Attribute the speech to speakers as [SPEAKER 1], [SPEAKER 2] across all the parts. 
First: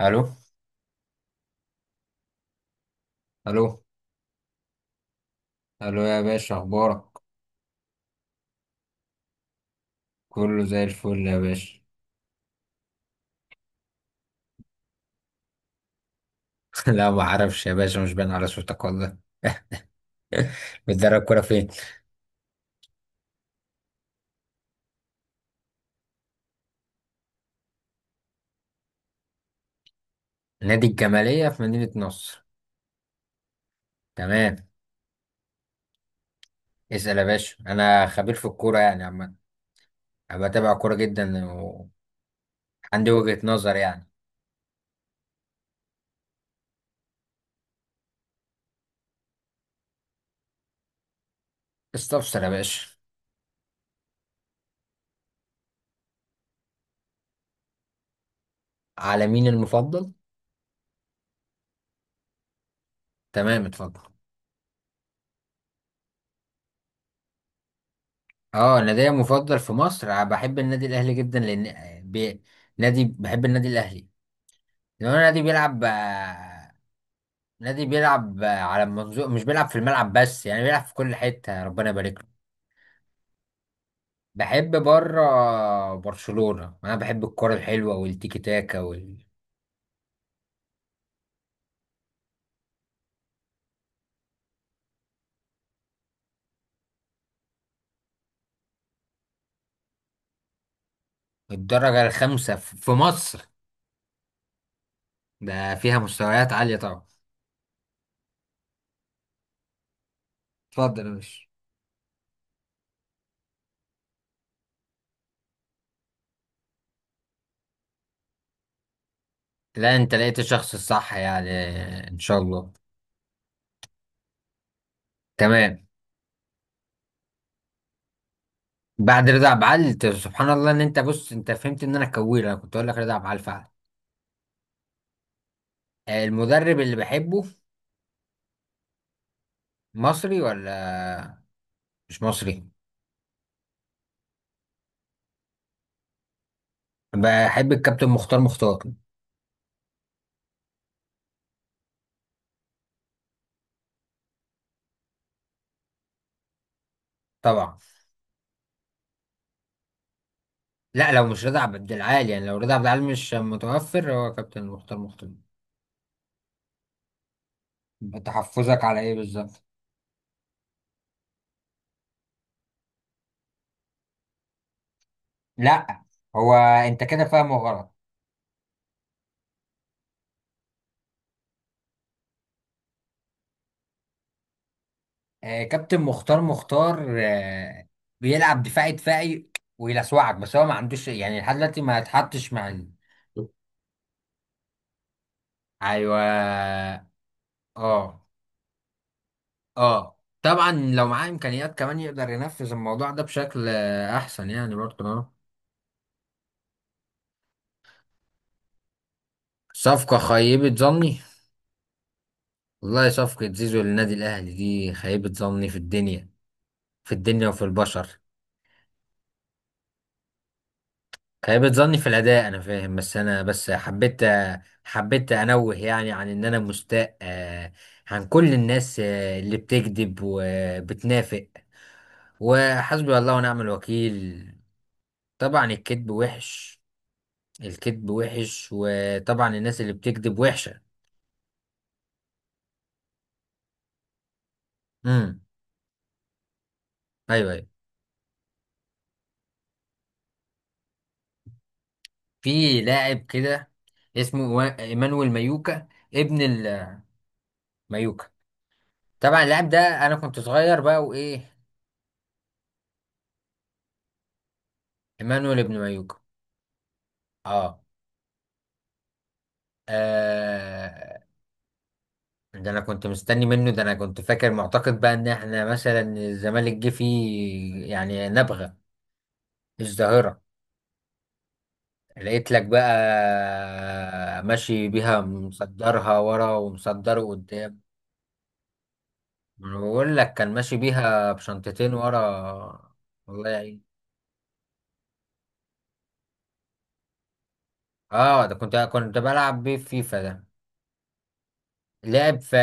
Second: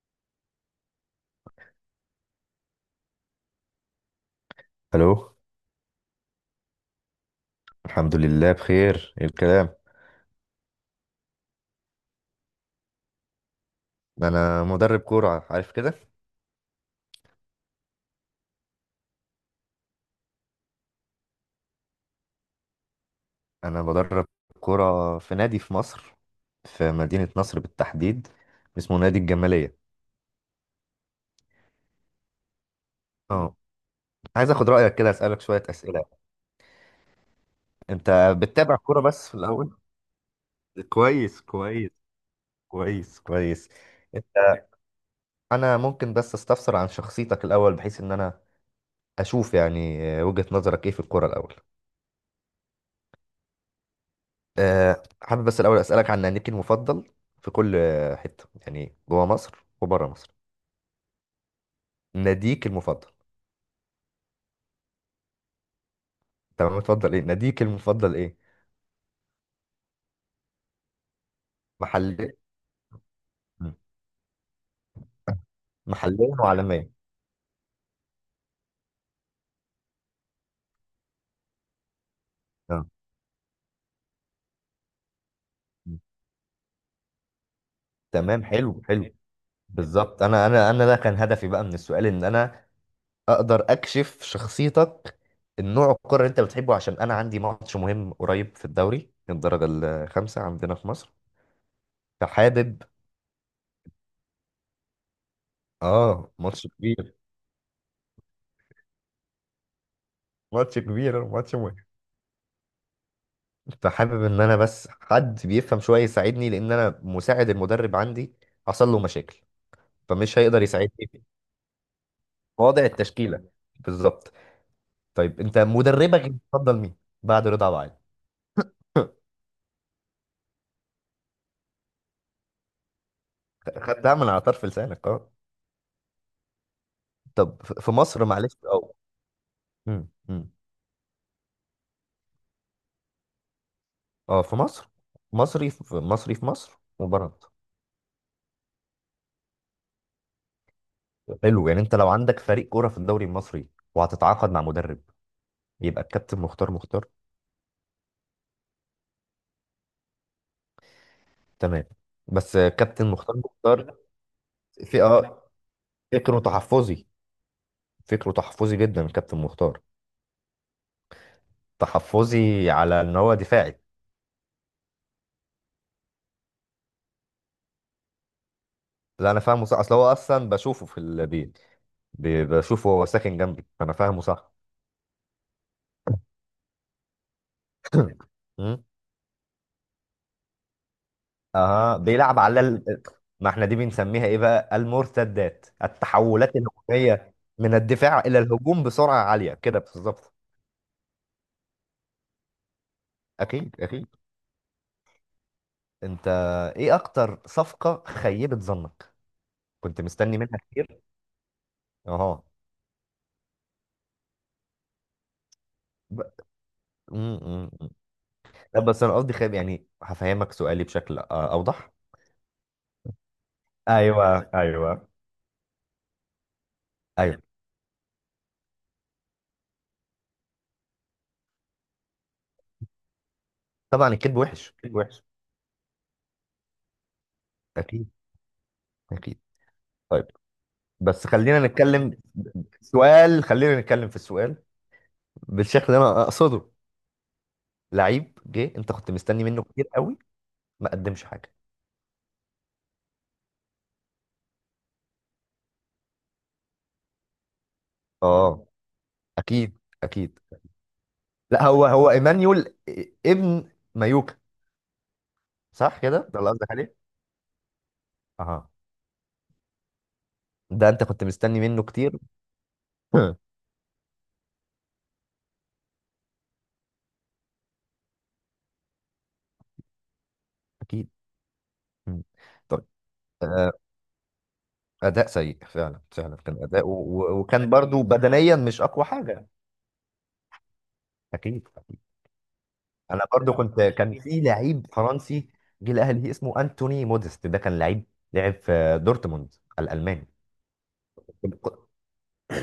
[SPEAKER 1] الو، الو،
[SPEAKER 2] الو.
[SPEAKER 1] الو يا باشا، اخبارك؟
[SPEAKER 2] الحمد لله بخير. إيه الكلام؟
[SPEAKER 1] كله زي الفل يا باشا.
[SPEAKER 2] انا مدرب كوره، عارف كده.
[SPEAKER 1] لا، ما اعرفش يا باشا، مش باين على صوتك والله. بتدرب كوره فين؟
[SPEAKER 2] انا بدرب كوره في نادي في مصر، في مدينه نصر بالتحديد، اسمه نادي الجماليه.
[SPEAKER 1] نادي الجماليه في مدينه نصر.
[SPEAKER 2] اه، عايز
[SPEAKER 1] تمام.
[SPEAKER 2] اخد رايك كده، اسالك شويه اسئله.
[SPEAKER 1] اسال يا باشا، انا
[SPEAKER 2] انت
[SPEAKER 1] خبير في
[SPEAKER 2] بتتابع
[SPEAKER 1] الكوره
[SPEAKER 2] كوره
[SPEAKER 1] يعني
[SPEAKER 2] بس
[SPEAKER 1] عامه.
[SPEAKER 2] في الاول؟
[SPEAKER 1] انا بتابع كوره
[SPEAKER 2] كويس
[SPEAKER 1] جدا وعندي
[SPEAKER 2] كويس. كويس
[SPEAKER 1] وجهه
[SPEAKER 2] كويس.
[SPEAKER 1] نظر يعني.
[SPEAKER 2] انت، انا ممكن بس استفسر عن شخصيتك الاول، بحيث ان انا اشوف يعني وجهه نظرك ايه في الكوره الاول.
[SPEAKER 1] استفسر يا باشا.
[SPEAKER 2] حابب بس الأول أسألك عن ناديك المفضل في كل حتة، يعني
[SPEAKER 1] على
[SPEAKER 2] جوه
[SPEAKER 1] مين
[SPEAKER 2] مصر وبره
[SPEAKER 1] المفضل؟
[SPEAKER 2] مصر. ناديك المفضل؟
[SPEAKER 1] تمام، اتفضل.
[SPEAKER 2] تمام، متفضل. إيه ناديك المفضل إيه؟
[SPEAKER 1] اه، نادي مفضل في مصر أنا بحب النادي الاهلي جدا لان
[SPEAKER 2] محلي؟
[SPEAKER 1] بي... بحب النادي
[SPEAKER 2] مم.
[SPEAKER 1] الاهلي. لو النادي بيلعب،
[SPEAKER 2] محليا وعالميا.
[SPEAKER 1] نادي بيلعب على المنظور، مش بيلعب في الملعب بس، يعني بيلعب في كل حتة، ربنا يبارك له.
[SPEAKER 2] آه.
[SPEAKER 1] بحب بره
[SPEAKER 2] مم.
[SPEAKER 1] برشلونة، انا بحب الكرة الحلوة والتيكي
[SPEAKER 2] تمام،
[SPEAKER 1] تاكا
[SPEAKER 2] حلو حلو. بالظبط. أنا ده كان هدفي بقى من السؤال، إن أنا أقدر أكشف شخصيتك، النوع الكرة اللي أنت بتحبه، عشان أنا عندي ماتش مهم قريب في الدوري الدرجة الخامسة عندنا في مصر،
[SPEAKER 1] والدرجة الخامسة ف-
[SPEAKER 2] فحابب.
[SPEAKER 1] في مصر ده فيها
[SPEAKER 2] آه،
[SPEAKER 1] مستويات
[SPEAKER 2] ماتش
[SPEAKER 1] عالية طبعا.
[SPEAKER 2] كبير. ماتش
[SPEAKER 1] اتفضل يا
[SPEAKER 2] كبير،
[SPEAKER 1] باشا.
[SPEAKER 2] ماتش مهم. فحابب ان انا بس حد بيفهم شويه يساعدني، لان انا مساعد المدرب عندي حصل له مشاكل،
[SPEAKER 1] لا، انت لقيت
[SPEAKER 2] فمش هيقدر
[SPEAKER 1] الشخص
[SPEAKER 2] يساعدني
[SPEAKER 1] الصح
[SPEAKER 2] في
[SPEAKER 1] يعني. ان شاء الله.
[SPEAKER 2] وضع التشكيله. بالظبط. طيب، انت
[SPEAKER 1] تمام.
[SPEAKER 2] مدربك بتفضل مين بعد رضا أبو علي؟
[SPEAKER 1] بعد رضا عبعال؟ انت سبحان الله، ان انت، بص، انت فهمت ان انا كوير، انا كنت اقول لك رضا عبعال فعلا.
[SPEAKER 2] خدتها من على طرف لسانك، اه.
[SPEAKER 1] المدرب اللي بحبه
[SPEAKER 2] طب في مصر، معلش، اه. أمم،
[SPEAKER 1] مصري
[SPEAKER 2] أمم.
[SPEAKER 1] ولا مش مصري؟
[SPEAKER 2] اه، في مصر. مصري. في مصري، في مصر وبره.
[SPEAKER 1] بحب الكابتن مختار مختار.
[SPEAKER 2] حلو. يعني انت لو عندك فريق كوره في الدوري المصري وهتتعاقد مع مدرب، يبقى الكابتن مختار مختار.
[SPEAKER 1] طبعا. لا، لو مش رضا
[SPEAKER 2] تمام.
[SPEAKER 1] عبد العال، يعني
[SPEAKER 2] بس
[SPEAKER 1] لو رضا عبد العال
[SPEAKER 2] كابتن
[SPEAKER 1] مش
[SPEAKER 2] مختار مختار
[SPEAKER 1] متوفر، هو كابتن مختار
[SPEAKER 2] في
[SPEAKER 1] مختار.
[SPEAKER 2] اه، فكره تحفظي. فكره تحفظي
[SPEAKER 1] تحفظك على
[SPEAKER 2] جدا
[SPEAKER 1] ايه
[SPEAKER 2] كابتن
[SPEAKER 1] بالظبط؟
[SPEAKER 2] مختار. تحفظي على ان هو دفاعي.
[SPEAKER 1] لا، هو انت كده فاهمه غلط.
[SPEAKER 2] لا انا فاهمه صح، اصل هو اصلا بشوفه في البيت، بشوفه، هو ساكن جنبي، فانا فاهمه صح.
[SPEAKER 1] آه، كابتن مختار مختار، بيلعب
[SPEAKER 2] مم.
[SPEAKER 1] دفاعي دفاعي. ويلسوعك، بس هو ما عندوش يعني لحد دلوقتي،
[SPEAKER 2] اها،
[SPEAKER 1] ما
[SPEAKER 2] بيلعب
[SPEAKER 1] اتحطش
[SPEAKER 2] على
[SPEAKER 1] مع
[SPEAKER 2] ال... ما احنا دي بنسميها ايه بقى؟ المرتدات،
[SPEAKER 1] ايوه.
[SPEAKER 2] التحولات الهجوميه من
[SPEAKER 1] اه.
[SPEAKER 2] الدفاع الى الهجوم بسرعه عاليه كده،
[SPEAKER 1] اه.
[SPEAKER 2] بالظبط.
[SPEAKER 1] طبعا لو معاه امكانيات كمان يقدر ينفذ الموضوع ده بشكل
[SPEAKER 2] اكيد اكيد.
[SPEAKER 1] احسن، يعني برضه اه.
[SPEAKER 2] انت، ايه اكتر صفقه خيبت ظنك؟ كنت
[SPEAKER 1] صفقة
[SPEAKER 2] مستني منها
[SPEAKER 1] خيبة
[SPEAKER 2] كتير.
[SPEAKER 1] ظني؟
[SPEAKER 2] اها.
[SPEAKER 1] والله صفقة زيزو للنادي الأهلي دي خيبة ظني في الدنيا في
[SPEAKER 2] ب...
[SPEAKER 1] الدنيا وفي البشر.
[SPEAKER 2] لا بس انا قصدي خاب، يعني هفهمك سؤالي بشكل
[SPEAKER 1] خيبة
[SPEAKER 2] اوضح.
[SPEAKER 1] ظني في الأداء، أنا فاهم، بس أنا بس حبيت
[SPEAKER 2] ايوه ايوه.
[SPEAKER 1] حبيت أنوه يعني عن إن أنا مستاء،
[SPEAKER 2] ايوه.
[SPEAKER 1] عن كل الناس اللي بتكذب وبتنافق، وحسبي الله ونعم
[SPEAKER 2] طبعا الكذب
[SPEAKER 1] الوكيل.
[SPEAKER 2] وحش، الكذب وحش.
[SPEAKER 1] طبعا الكذب وحش،
[SPEAKER 2] اكيد
[SPEAKER 1] الكذب وحش،
[SPEAKER 2] اكيد.
[SPEAKER 1] وطبعا الناس اللي
[SPEAKER 2] طيب،
[SPEAKER 1] بتكذب وحشة.
[SPEAKER 2] بس خلينا نتكلم. سؤال، خلينا نتكلم في السؤال
[SPEAKER 1] امم.
[SPEAKER 2] بالشكل اللي انا اقصده.
[SPEAKER 1] أيوه، أيوه.
[SPEAKER 2] لعيب جه، انت كنت مستني منه كتير قوي، ما قدمش حاجه.
[SPEAKER 1] في لاعب كده اسمه إيمانويل مايوكا، ابن المايوكا.
[SPEAKER 2] اه،
[SPEAKER 1] طبعا اللاعب
[SPEAKER 2] اكيد
[SPEAKER 1] ده انا
[SPEAKER 2] اكيد.
[SPEAKER 1] كنت صغير بقى وايه.
[SPEAKER 2] لا هو هو ايمانيول ابن مايوكا.
[SPEAKER 1] ايمانويل ابن
[SPEAKER 2] صح
[SPEAKER 1] مايوكا.
[SPEAKER 2] كده، ده اللي قصدك عليه؟
[SPEAKER 1] اه.
[SPEAKER 2] اها. ده انت
[SPEAKER 1] آه،
[SPEAKER 2] كنت مستني منه كتير.
[SPEAKER 1] ده انا كنت مستني منه، ده انا كنت فاكر معتقد بقى ان احنا مثلا الزمالك جه فيه يعني نبغة مش ظاهرة.
[SPEAKER 2] اكيد. مم.
[SPEAKER 1] لقيت لك
[SPEAKER 2] طيب. آه،
[SPEAKER 1] بقى ماشي بيها
[SPEAKER 2] اداء سيء فعلا،
[SPEAKER 1] مصدرها
[SPEAKER 2] فعلا
[SPEAKER 1] ورا
[SPEAKER 2] كان اداء
[SPEAKER 1] ومصدره
[SPEAKER 2] وكان
[SPEAKER 1] قدام.
[SPEAKER 2] برضو بدنيا مش اقوى حاجه.
[SPEAKER 1] ما أنا بقول لك كان ماشي بيها
[SPEAKER 2] اكيد
[SPEAKER 1] بشنطتين
[SPEAKER 2] اكيد.
[SPEAKER 1] ورا.
[SPEAKER 2] انا
[SPEAKER 1] والله
[SPEAKER 2] برضو كنت،
[SPEAKER 1] يعين.
[SPEAKER 2] كان في لعيب فرنسي جه الاهلي اسمه انتوني موديست، ده كان لعيب،
[SPEAKER 1] اه، ده
[SPEAKER 2] لعب
[SPEAKER 1] كنت
[SPEAKER 2] في
[SPEAKER 1] كنت
[SPEAKER 2] دورتموند
[SPEAKER 1] بلعب بيه في فيفا
[SPEAKER 2] الالماني.
[SPEAKER 1] ده. لعب في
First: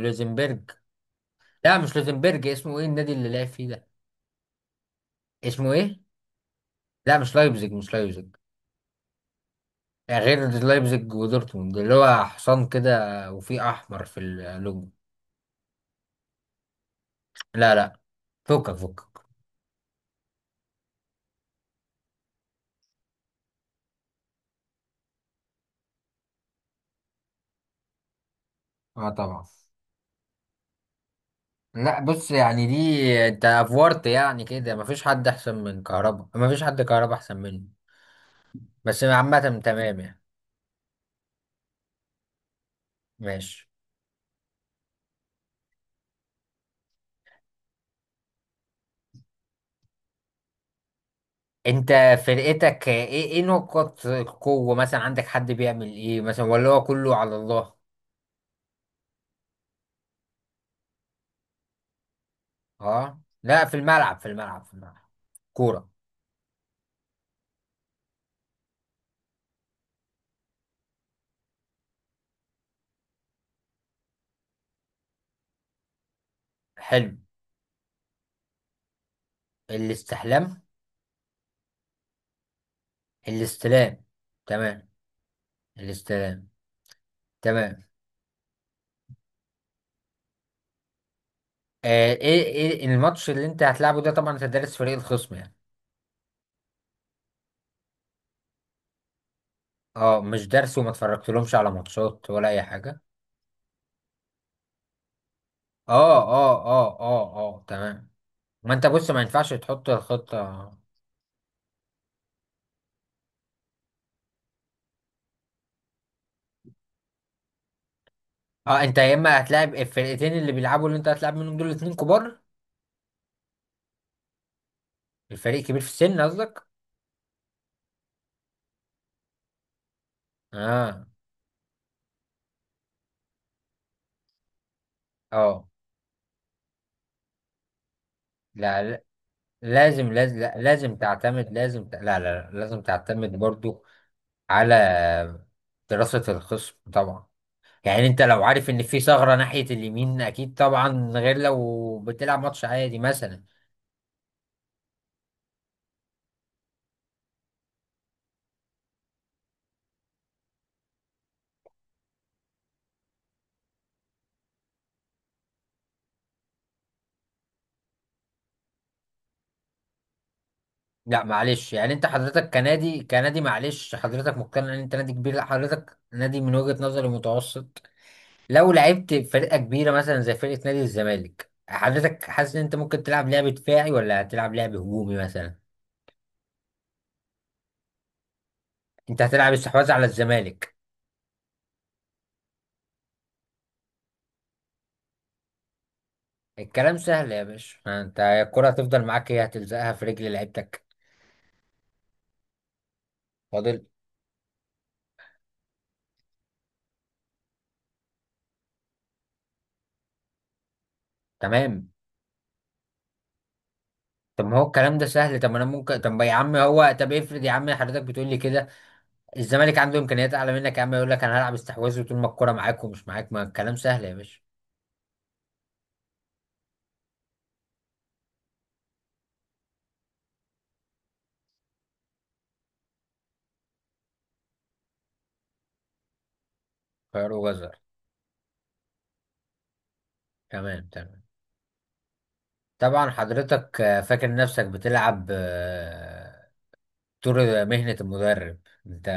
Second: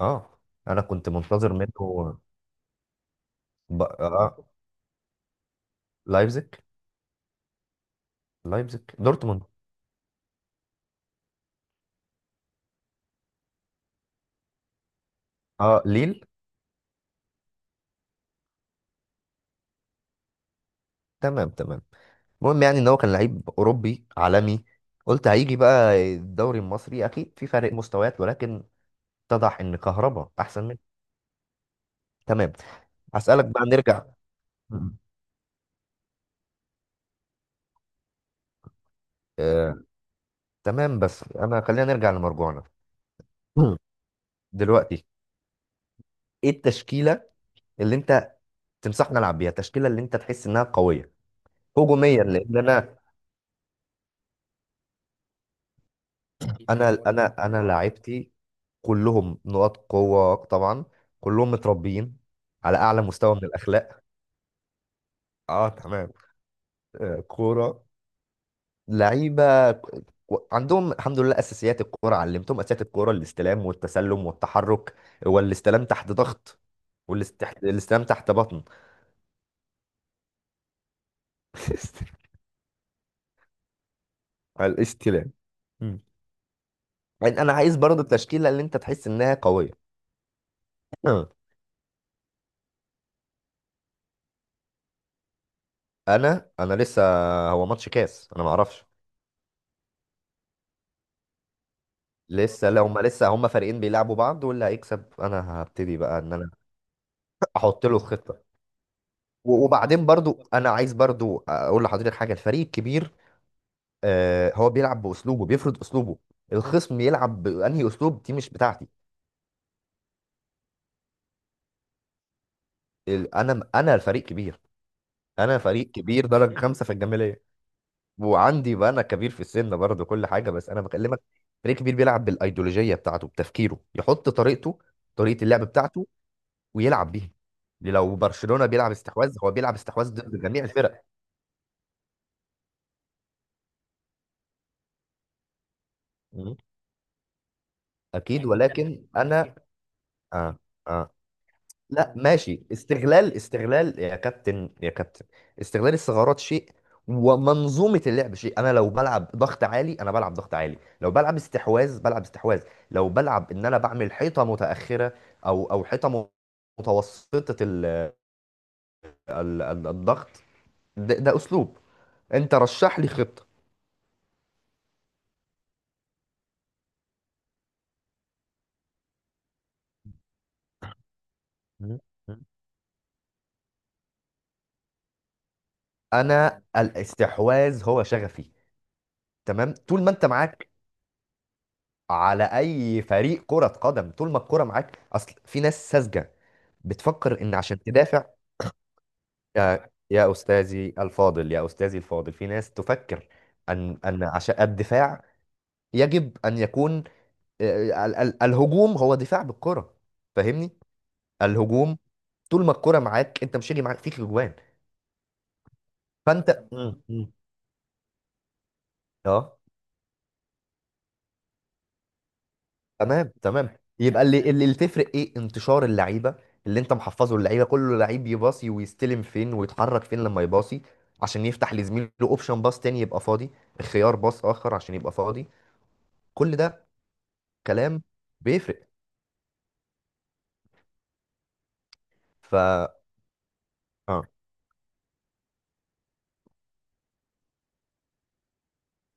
[SPEAKER 2] اه،
[SPEAKER 1] لوزمبرج.
[SPEAKER 2] انا كنت منتظر منه.
[SPEAKER 1] لا، مش لوزنبرج، اسمه ايه النادي اللي لعب فيه ده؟
[SPEAKER 2] آه.
[SPEAKER 1] اسمه ايه؟
[SPEAKER 2] لايبزيج.
[SPEAKER 1] لا، مش لايبزيج، مش لايبزيج.
[SPEAKER 2] لايبزيج دورتموند.
[SPEAKER 1] غير لايبزيج ودورتموند اللي هو حصان كده وفيه احمر في اللوجو.
[SPEAKER 2] اه، ليل.
[SPEAKER 1] لا، لا، فكك فكك.
[SPEAKER 2] تمام تمام. المهم يعني ان هو كان لعيب اوروبي عالمي، قلت هيجي بقى الدوري المصري اكيد في فرق مستويات، ولكن
[SPEAKER 1] اه، طبعا.
[SPEAKER 2] اتضح ان كهربا احسن.
[SPEAKER 1] لا، بص
[SPEAKER 2] تمام.
[SPEAKER 1] يعني دي انت
[SPEAKER 2] هسألك بقى، نرجع.
[SPEAKER 1] افورت يعني كده،
[SPEAKER 2] مم.
[SPEAKER 1] مفيش حد احسن من كهربا، مفيش حد كهربا احسن منه. بس عامة
[SPEAKER 2] آه،
[SPEAKER 1] تمام يعني.
[SPEAKER 2] تمام، بس انا خلينا نرجع لمرجوعنا.
[SPEAKER 1] ماشي.
[SPEAKER 2] مم. دلوقتي، ايه التشكيله اللي انت تنصحنا العب بيها، التشكيله اللي انت تحس انها قويه
[SPEAKER 1] انت
[SPEAKER 2] هجوميا، لان
[SPEAKER 1] فرقتك
[SPEAKER 2] انا.
[SPEAKER 1] ايه، ايه نقط القوة مثلا، عندك حد بيعمل ايه مثلا ولا هو
[SPEAKER 2] انا
[SPEAKER 1] كله على
[SPEAKER 2] انا انا
[SPEAKER 1] الله؟
[SPEAKER 2] لاعبتي كلهم نقاط قوه طبعا. كلهم متربيين على اعلى
[SPEAKER 1] اه،
[SPEAKER 2] مستوى من
[SPEAKER 1] لا، في
[SPEAKER 2] الاخلاق.
[SPEAKER 1] الملعب، في الملعب، في الملعب.
[SPEAKER 2] اه
[SPEAKER 1] كورة.
[SPEAKER 2] تمام. آه، كوره. عندهم الحمد لله اساسيات الكوره، علمتهم اساسيات الكوره، الاستلام والتسلم والتحرك والاستلام تحت ضغط،
[SPEAKER 1] حلم.
[SPEAKER 2] والاستلام تحت بطن.
[SPEAKER 1] الاستحلام. الاستلام.
[SPEAKER 2] على
[SPEAKER 1] تمام.
[SPEAKER 2] الاستلام. مم.
[SPEAKER 1] الاستلام.
[SPEAKER 2] يعني انا عايز
[SPEAKER 1] تمام
[SPEAKER 2] برضه التشكيله اللي انت تحس انها قويه.
[SPEAKER 1] آه، ايه الماتش اللي انت هتلعبه ده، طبعا انت دارس فريق الخصم يعني؟
[SPEAKER 2] انا لسه، هو ماتش كاس، انا ما اعرفش.
[SPEAKER 1] اه، مش دارس وما اتفرجتلهمش على ماتشات ولا اي
[SPEAKER 2] لسه، لو
[SPEAKER 1] حاجة.
[SPEAKER 2] ما لسه هما فريقين بيلعبوا بعض، واللي هيكسب انا هبتدي
[SPEAKER 1] اه،
[SPEAKER 2] بقى ان انا
[SPEAKER 1] اه، اه، اه، اه،
[SPEAKER 2] احط له
[SPEAKER 1] تمام.
[SPEAKER 2] خطه.
[SPEAKER 1] ما انت بص، ما ينفعش
[SPEAKER 2] و-
[SPEAKER 1] تحط
[SPEAKER 2] وبعدين برضو
[SPEAKER 1] الخطة.
[SPEAKER 2] انا عايز برضو اقول لحضرتك حاجه. الفريق الكبير آه، هو بيلعب باسلوبه، بيفرض اسلوبه. الخصم يلعب بانهي اسلوب دي مش
[SPEAKER 1] اه،
[SPEAKER 2] بتاعتي.
[SPEAKER 1] انت يا اما هتلاعب الفرقتين اللي بيلعبوا، اللي انت هتلعب منهم دول اتنين كبار.
[SPEAKER 2] انا، انا فريق كبير. انا
[SPEAKER 1] الفريق كبير في
[SPEAKER 2] فريق
[SPEAKER 1] السن
[SPEAKER 2] كبير درجه
[SPEAKER 1] قصدك؟
[SPEAKER 2] خمسه في الجماليه، وعندي بقى انا كبير في السن برضه، كل حاجه، بس انا
[SPEAKER 1] اه.
[SPEAKER 2] بكلمك. فريق كبير بيلعب بالايديولوجيه بتاعته، بتفكيره، يحط طريقته، طريقه اللعب
[SPEAKER 1] اه.
[SPEAKER 2] بتاعته، ويلعب بيها. لو برشلونه بيلعب
[SPEAKER 1] لا،
[SPEAKER 2] استحواذ، هو بيلعب استحواذ
[SPEAKER 1] لازم
[SPEAKER 2] ضد
[SPEAKER 1] لا،
[SPEAKER 2] جميع
[SPEAKER 1] لازم
[SPEAKER 2] الفرق.
[SPEAKER 1] تعتمد، لا، لا، لا، لازم تعتمد برضو على دراسة
[SPEAKER 2] مم.
[SPEAKER 1] الخصم طبعا. يعني انت لو
[SPEAKER 2] اكيد
[SPEAKER 1] عارف ان في
[SPEAKER 2] ولكن
[SPEAKER 1] ثغرة
[SPEAKER 2] انا،
[SPEAKER 1] ناحية اليمين اكيد
[SPEAKER 2] اه، اه،
[SPEAKER 1] طبعا، غير لو
[SPEAKER 2] لا
[SPEAKER 1] بتلعب
[SPEAKER 2] ماشي،
[SPEAKER 1] ماتش عادي
[SPEAKER 2] استغلال،
[SPEAKER 1] مثلا.
[SPEAKER 2] استغلال يا كابتن، يا كابتن، استغلال الثغرات شيء، ومنظومة اللعب شيء. انا لو بلعب ضغط عالي انا بلعب ضغط عالي، لو بلعب استحواذ بلعب استحواذ، لو بلعب ان انا بعمل حيطة متأخرة او حيطة متوسطة ال الضغط. ده،
[SPEAKER 1] لا
[SPEAKER 2] ده
[SPEAKER 1] معلش،
[SPEAKER 2] اسلوب.
[SPEAKER 1] يعني انت حضرتك
[SPEAKER 2] انت رشح
[SPEAKER 1] كنادي
[SPEAKER 2] لي
[SPEAKER 1] كنادي
[SPEAKER 2] خطة.
[SPEAKER 1] معلش حضرتك مقتنع ان انت نادي كبير، لا حضرتك نادي من وجهة نظري متوسط. لو لعبت فرقة كبيرة مثلا زي فرقة نادي الزمالك،
[SPEAKER 2] مم.
[SPEAKER 1] حضرتك
[SPEAKER 2] مم.
[SPEAKER 1] حاسس ان انت ممكن تلعب لعب دفاعي ولا هتلعب لعب هجومي مثلا؟
[SPEAKER 2] انا الاستحواذ هو شغفي.
[SPEAKER 1] انت هتلعب
[SPEAKER 2] تمام.
[SPEAKER 1] استحواذ
[SPEAKER 2] طول
[SPEAKER 1] على
[SPEAKER 2] ما انت معاك،
[SPEAKER 1] الزمالك؟
[SPEAKER 2] على اي فريق كرة قدم، طول ما الكرة معاك. اصل في ناس ساذجة
[SPEAKER 1] الكلام سهل
[SPEAKER 2] بتفكر
[SPEAKER 1] يا
[SPEAKER 2] ان
[SPEAKER 1] باشا،
[SPEAKER 2] عشان
[SPEAKER 1] انت
[SPEAKER 2] تدافع،
[SPEAKER 1] الكرة هتفضل معاك، هي
[SPEAKER 2] يا
[SPEAKER 1] هتلزقها في
[SPEAKER 2] يا
[SPEAKER 1] رجل لعيبتك.
[SPEAKER 2] استاذي الفاضل، يا استاذي الفاضل، في ناس تفكر
[SPEAKER 1] فاضل.
[SPEAKER 2] ان ان عشان الدفاع يجب ان يكون، آه، الهجوم هو دفاع بالكرة، فاهمني؟
[SPEAKER 1] تمام.
[SPEAKER 2] الهجوم، طول ما الكرة معاك انت مش هيجي معاك فيك
[SPEAKER 1] طب
[SPEAKER 2] اجوان.
[SPEAKER 1] ما هو الكلام ده سهل، طب ما انا ممكن، طب يا عم،
[SPEAKER 2] فانت.
[SPEAKER 1] هو
[SPEAKER 2] مم.
[SPEAKER 1] طب
[SPEAKER 2] مم.
[SPEAKER 1] افرض يا عم حضرتك بتقول لي كده،
[SPEAKER 2] اه
[SPEAKER 1] الزمالك عنده امكانيات اعلى منك يا عم، يقول لك انا هلعب استحواذ طول ما الكرة معاك ومش معاك.
[SPEAKER 2] تمام
[SPEAKER 1] ما الكلام
[SPEAKER 2] تمام.
[SPEAKER 1] سهل يا
[SPEAKER 2] يبقى
[SPEAKER 1] باشا.
[SPEAKER 2] اللي تفرق ايه؟ انتشار اللعيبه، اللي انت محفظه اللعيبه، كله لعيب يباصي، ويستلم فين، ويتحرك فين لما يباصي، عشان يفتح لزميله اوبشن باص تاني يبقى فاضي، خيار باص اخر عشان يبقى فاضي. كل ده
[SPEAKER 1] خير وجزر.
[SPEAKER 2] كلام بيفرق.
[SPEAKER 1] تمام، تمام.
[SPEAKER 2] ف،
[SPEAKER 1] طبعا حضرتك
[SPEAKER 2] اه،
[SPEAKER 1] فاكر نفسك بتلعب دور مهنة المدرب. انت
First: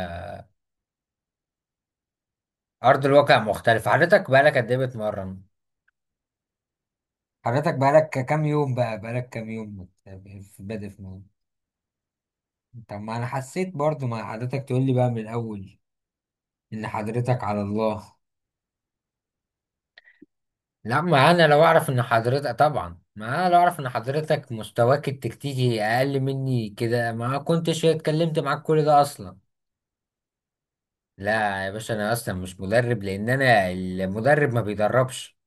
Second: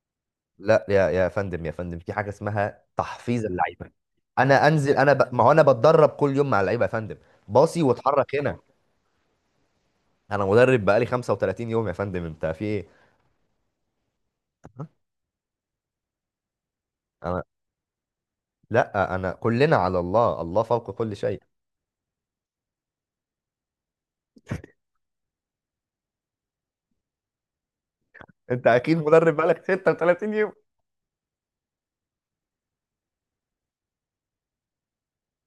[SPEAKER 2] لا يا يا فندم، يا فندم، في حاجه اسمها
[SPEAKER 1] ارض الواقع
[SPEAKER 2] تحفيظ
[SPEAKER 1] مختلف.
[SPEAKER 2] اللعيبه.
[SPEAKER 1] حضرتك بقالك
[SPEAKER 2] انا
[SPEAKER 1] قد ايه
[SPEAKER 2] انزل، انا،
[SPEAKER 1] بتمرن؟
[SPEAKER 2] ما هو انا بتدرب كل يوم مع اللعيبه يا فندم،
[SPEAKER 1] حضرتك
[SPEAKER 2] باصي
[SPEAKER 1] بقالك
[SPEAKER 2] واتحرك
[SPEAKER 1] كام
[SPEAKER 2] هنا.
[SPEAKER 1] يوم بقى، بقالك كام يوم
[SPEAKER 2] انا
[SPEAKER 1] في
[SPEAKER 2] مدرب
[SPEAKER 1] بادئ في
[SPEAKER 2] بقالي
[SPEAKER 1] موضوع؟
[SPEAKER 2] 35 يوم يا فندم، انت في ايه؟
[SPEAKER 1] طب ما انا حسيت برضو، ما حضرتك تقول لي بقى من الاول ان
[SPEAKER 2] انا،
[SPEAKER 1] حضرتك على الله.
[SPEAKER 2] لا انا كلنا على الله، الله فوق
[SPEAKER 1] لا،
[SPEAKER 2] كل
[SPEAKER 1] ما
[SPEAKER 2] شيء.
[SPEAKER 1] انا لو اعرف ان حضرتك، طبعا ما انا لو اعرف ان حضرتك مستواك التكتيكي اقل مني كده ما كنتش اتكلمت معاك
[SPEAKER 2] انت
[SPEAKER 1] كل
[SPEAKER 2] اكيد
[SPEAKER 1] ده
[SPEAKER 2] مدرب
[SPEAKER 1] اصلا.
[SPEAKER 2] بقالك 36 يوم.
[SPEAKER 1] لا يا باشا، انا اصلا مش مدرب، لان انا المدرب ما بيدربش،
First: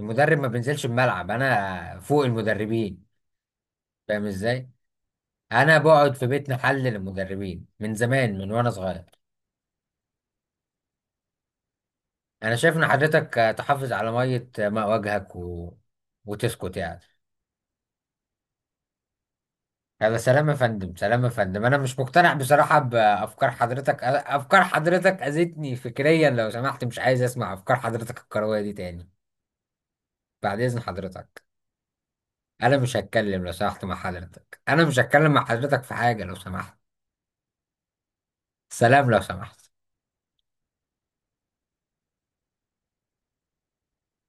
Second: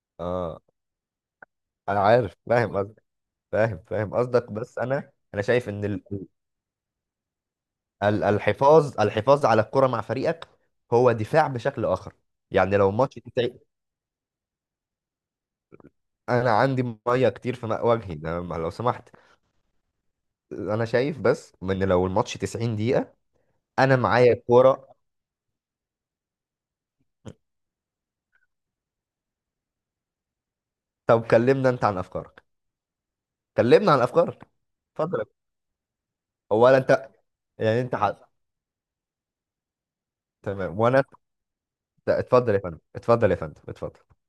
[SPEAKER 1] المدرب ما
[SPEAKER 2] اه،
[SPEAKER 1] بينزلش الملعب، انا
[SPEAKER 2] انا
[SPEAKER 1] فوق
[SPEAKER 2] عارف فاهم قصدك،
[SPEAKER 1] المدربين.
[SPEAKER 2] فاهم فاهم
[SPEAKER 1] فاهم
[SPEAKER 2] قصدك،
[SPEAKER 1] ازاي؟
[SPEAKER 2] بس انا انا شايف
[SPEAKER 1] انا
[SPEAKER 2] ان
[SPEAKER 1] بقعد في بيت محلل المدربين من زمان، من وانا
[SPEAKER 2] الحفاظ،
[SPEAKER 1] صغير.
[SPEAKER 2] الحفاظ على الكرة مع فريقك هو دفاع بشكل اخر.
[SPEAKER 1] انا شايف
[SPEAKER 2] يعني
[SPEAKER 1] ان
[SPEAKER 2] لو ماتش،
[SPEAKER 1] حضرتك
[SPEAKER 2] انت،
[SPEAKER 1] تحافظ على ميه، ماء وجهك
[SPEAKER 2] انا
[SPEAKER 1] وتسكت
[SPEAKER 2] عندي
[SPEAKER 1] يعني.
[SPEAKER 2] ميه كتير في ماء وجهي ده، ما- لو سمحت.
[SPEAKER 1] هذا سلام يا
[SPEAKER 2] انا
[SPEAKER 1] فندم،
[SPEAKER 2] شايف
[SPEAKER 1] سلام يا
[SPEAKER 2] بس
[SPEAKER 1] فندم، انا
[SPEAKER 2] ان
[SPEAKER 1] مش
[SPEAKER 2] لو
[SPEAKER 1] مقتنع
[SPEAKER 2] الماتش 90
[SPEAKER 1] بصراحه
[SPEAKER 2] دقيقة
[SPEAKER 1] بافكار
[SPEAKER 2] انا
[SPEAKER 1] حضرتك،
[SPEAKER 2] معايا
[SPEAKER 1] افكار
[SPEAKER 2] الكرة.
[SPEAKER 1] حضرتك اذتني فكريا لو سمحت، مش عايز اسمع افكار حضرتك الكرويه دي تاني. بعد اذن
[SPEAKER 2] طب
[SPEAKER 1] حضرتك.
[SPEAKER 2] كلمنا انت عن افكارك.
[SPEAKER 1] انا مش هتكلم لو سمحت
[SPEAKER 2] كلمنا
[SPEAKER 1] مع
[SPEAKER 2] عن افكارك.
[SPEAKER 1] حضرتك، انا مش
[SPEAKER 2] اتفضل يا
[SPEAKER 1] هتكلم
[SPEAKER 2] باشا.
[SPEAKER 1] مع حضرتك في حاجه لو
[SPEAKER 2] هو
[SPEAKER 1] سمحت.
[SPEAKER 2] ولا انت؟ يعني انت حق.
[SPEAKER 1] سلام لو سمحت.
[SPEAKER 2] تمام وانا. لا، اتفضل يا فندم، اتفضل يا فندم، اتفضل.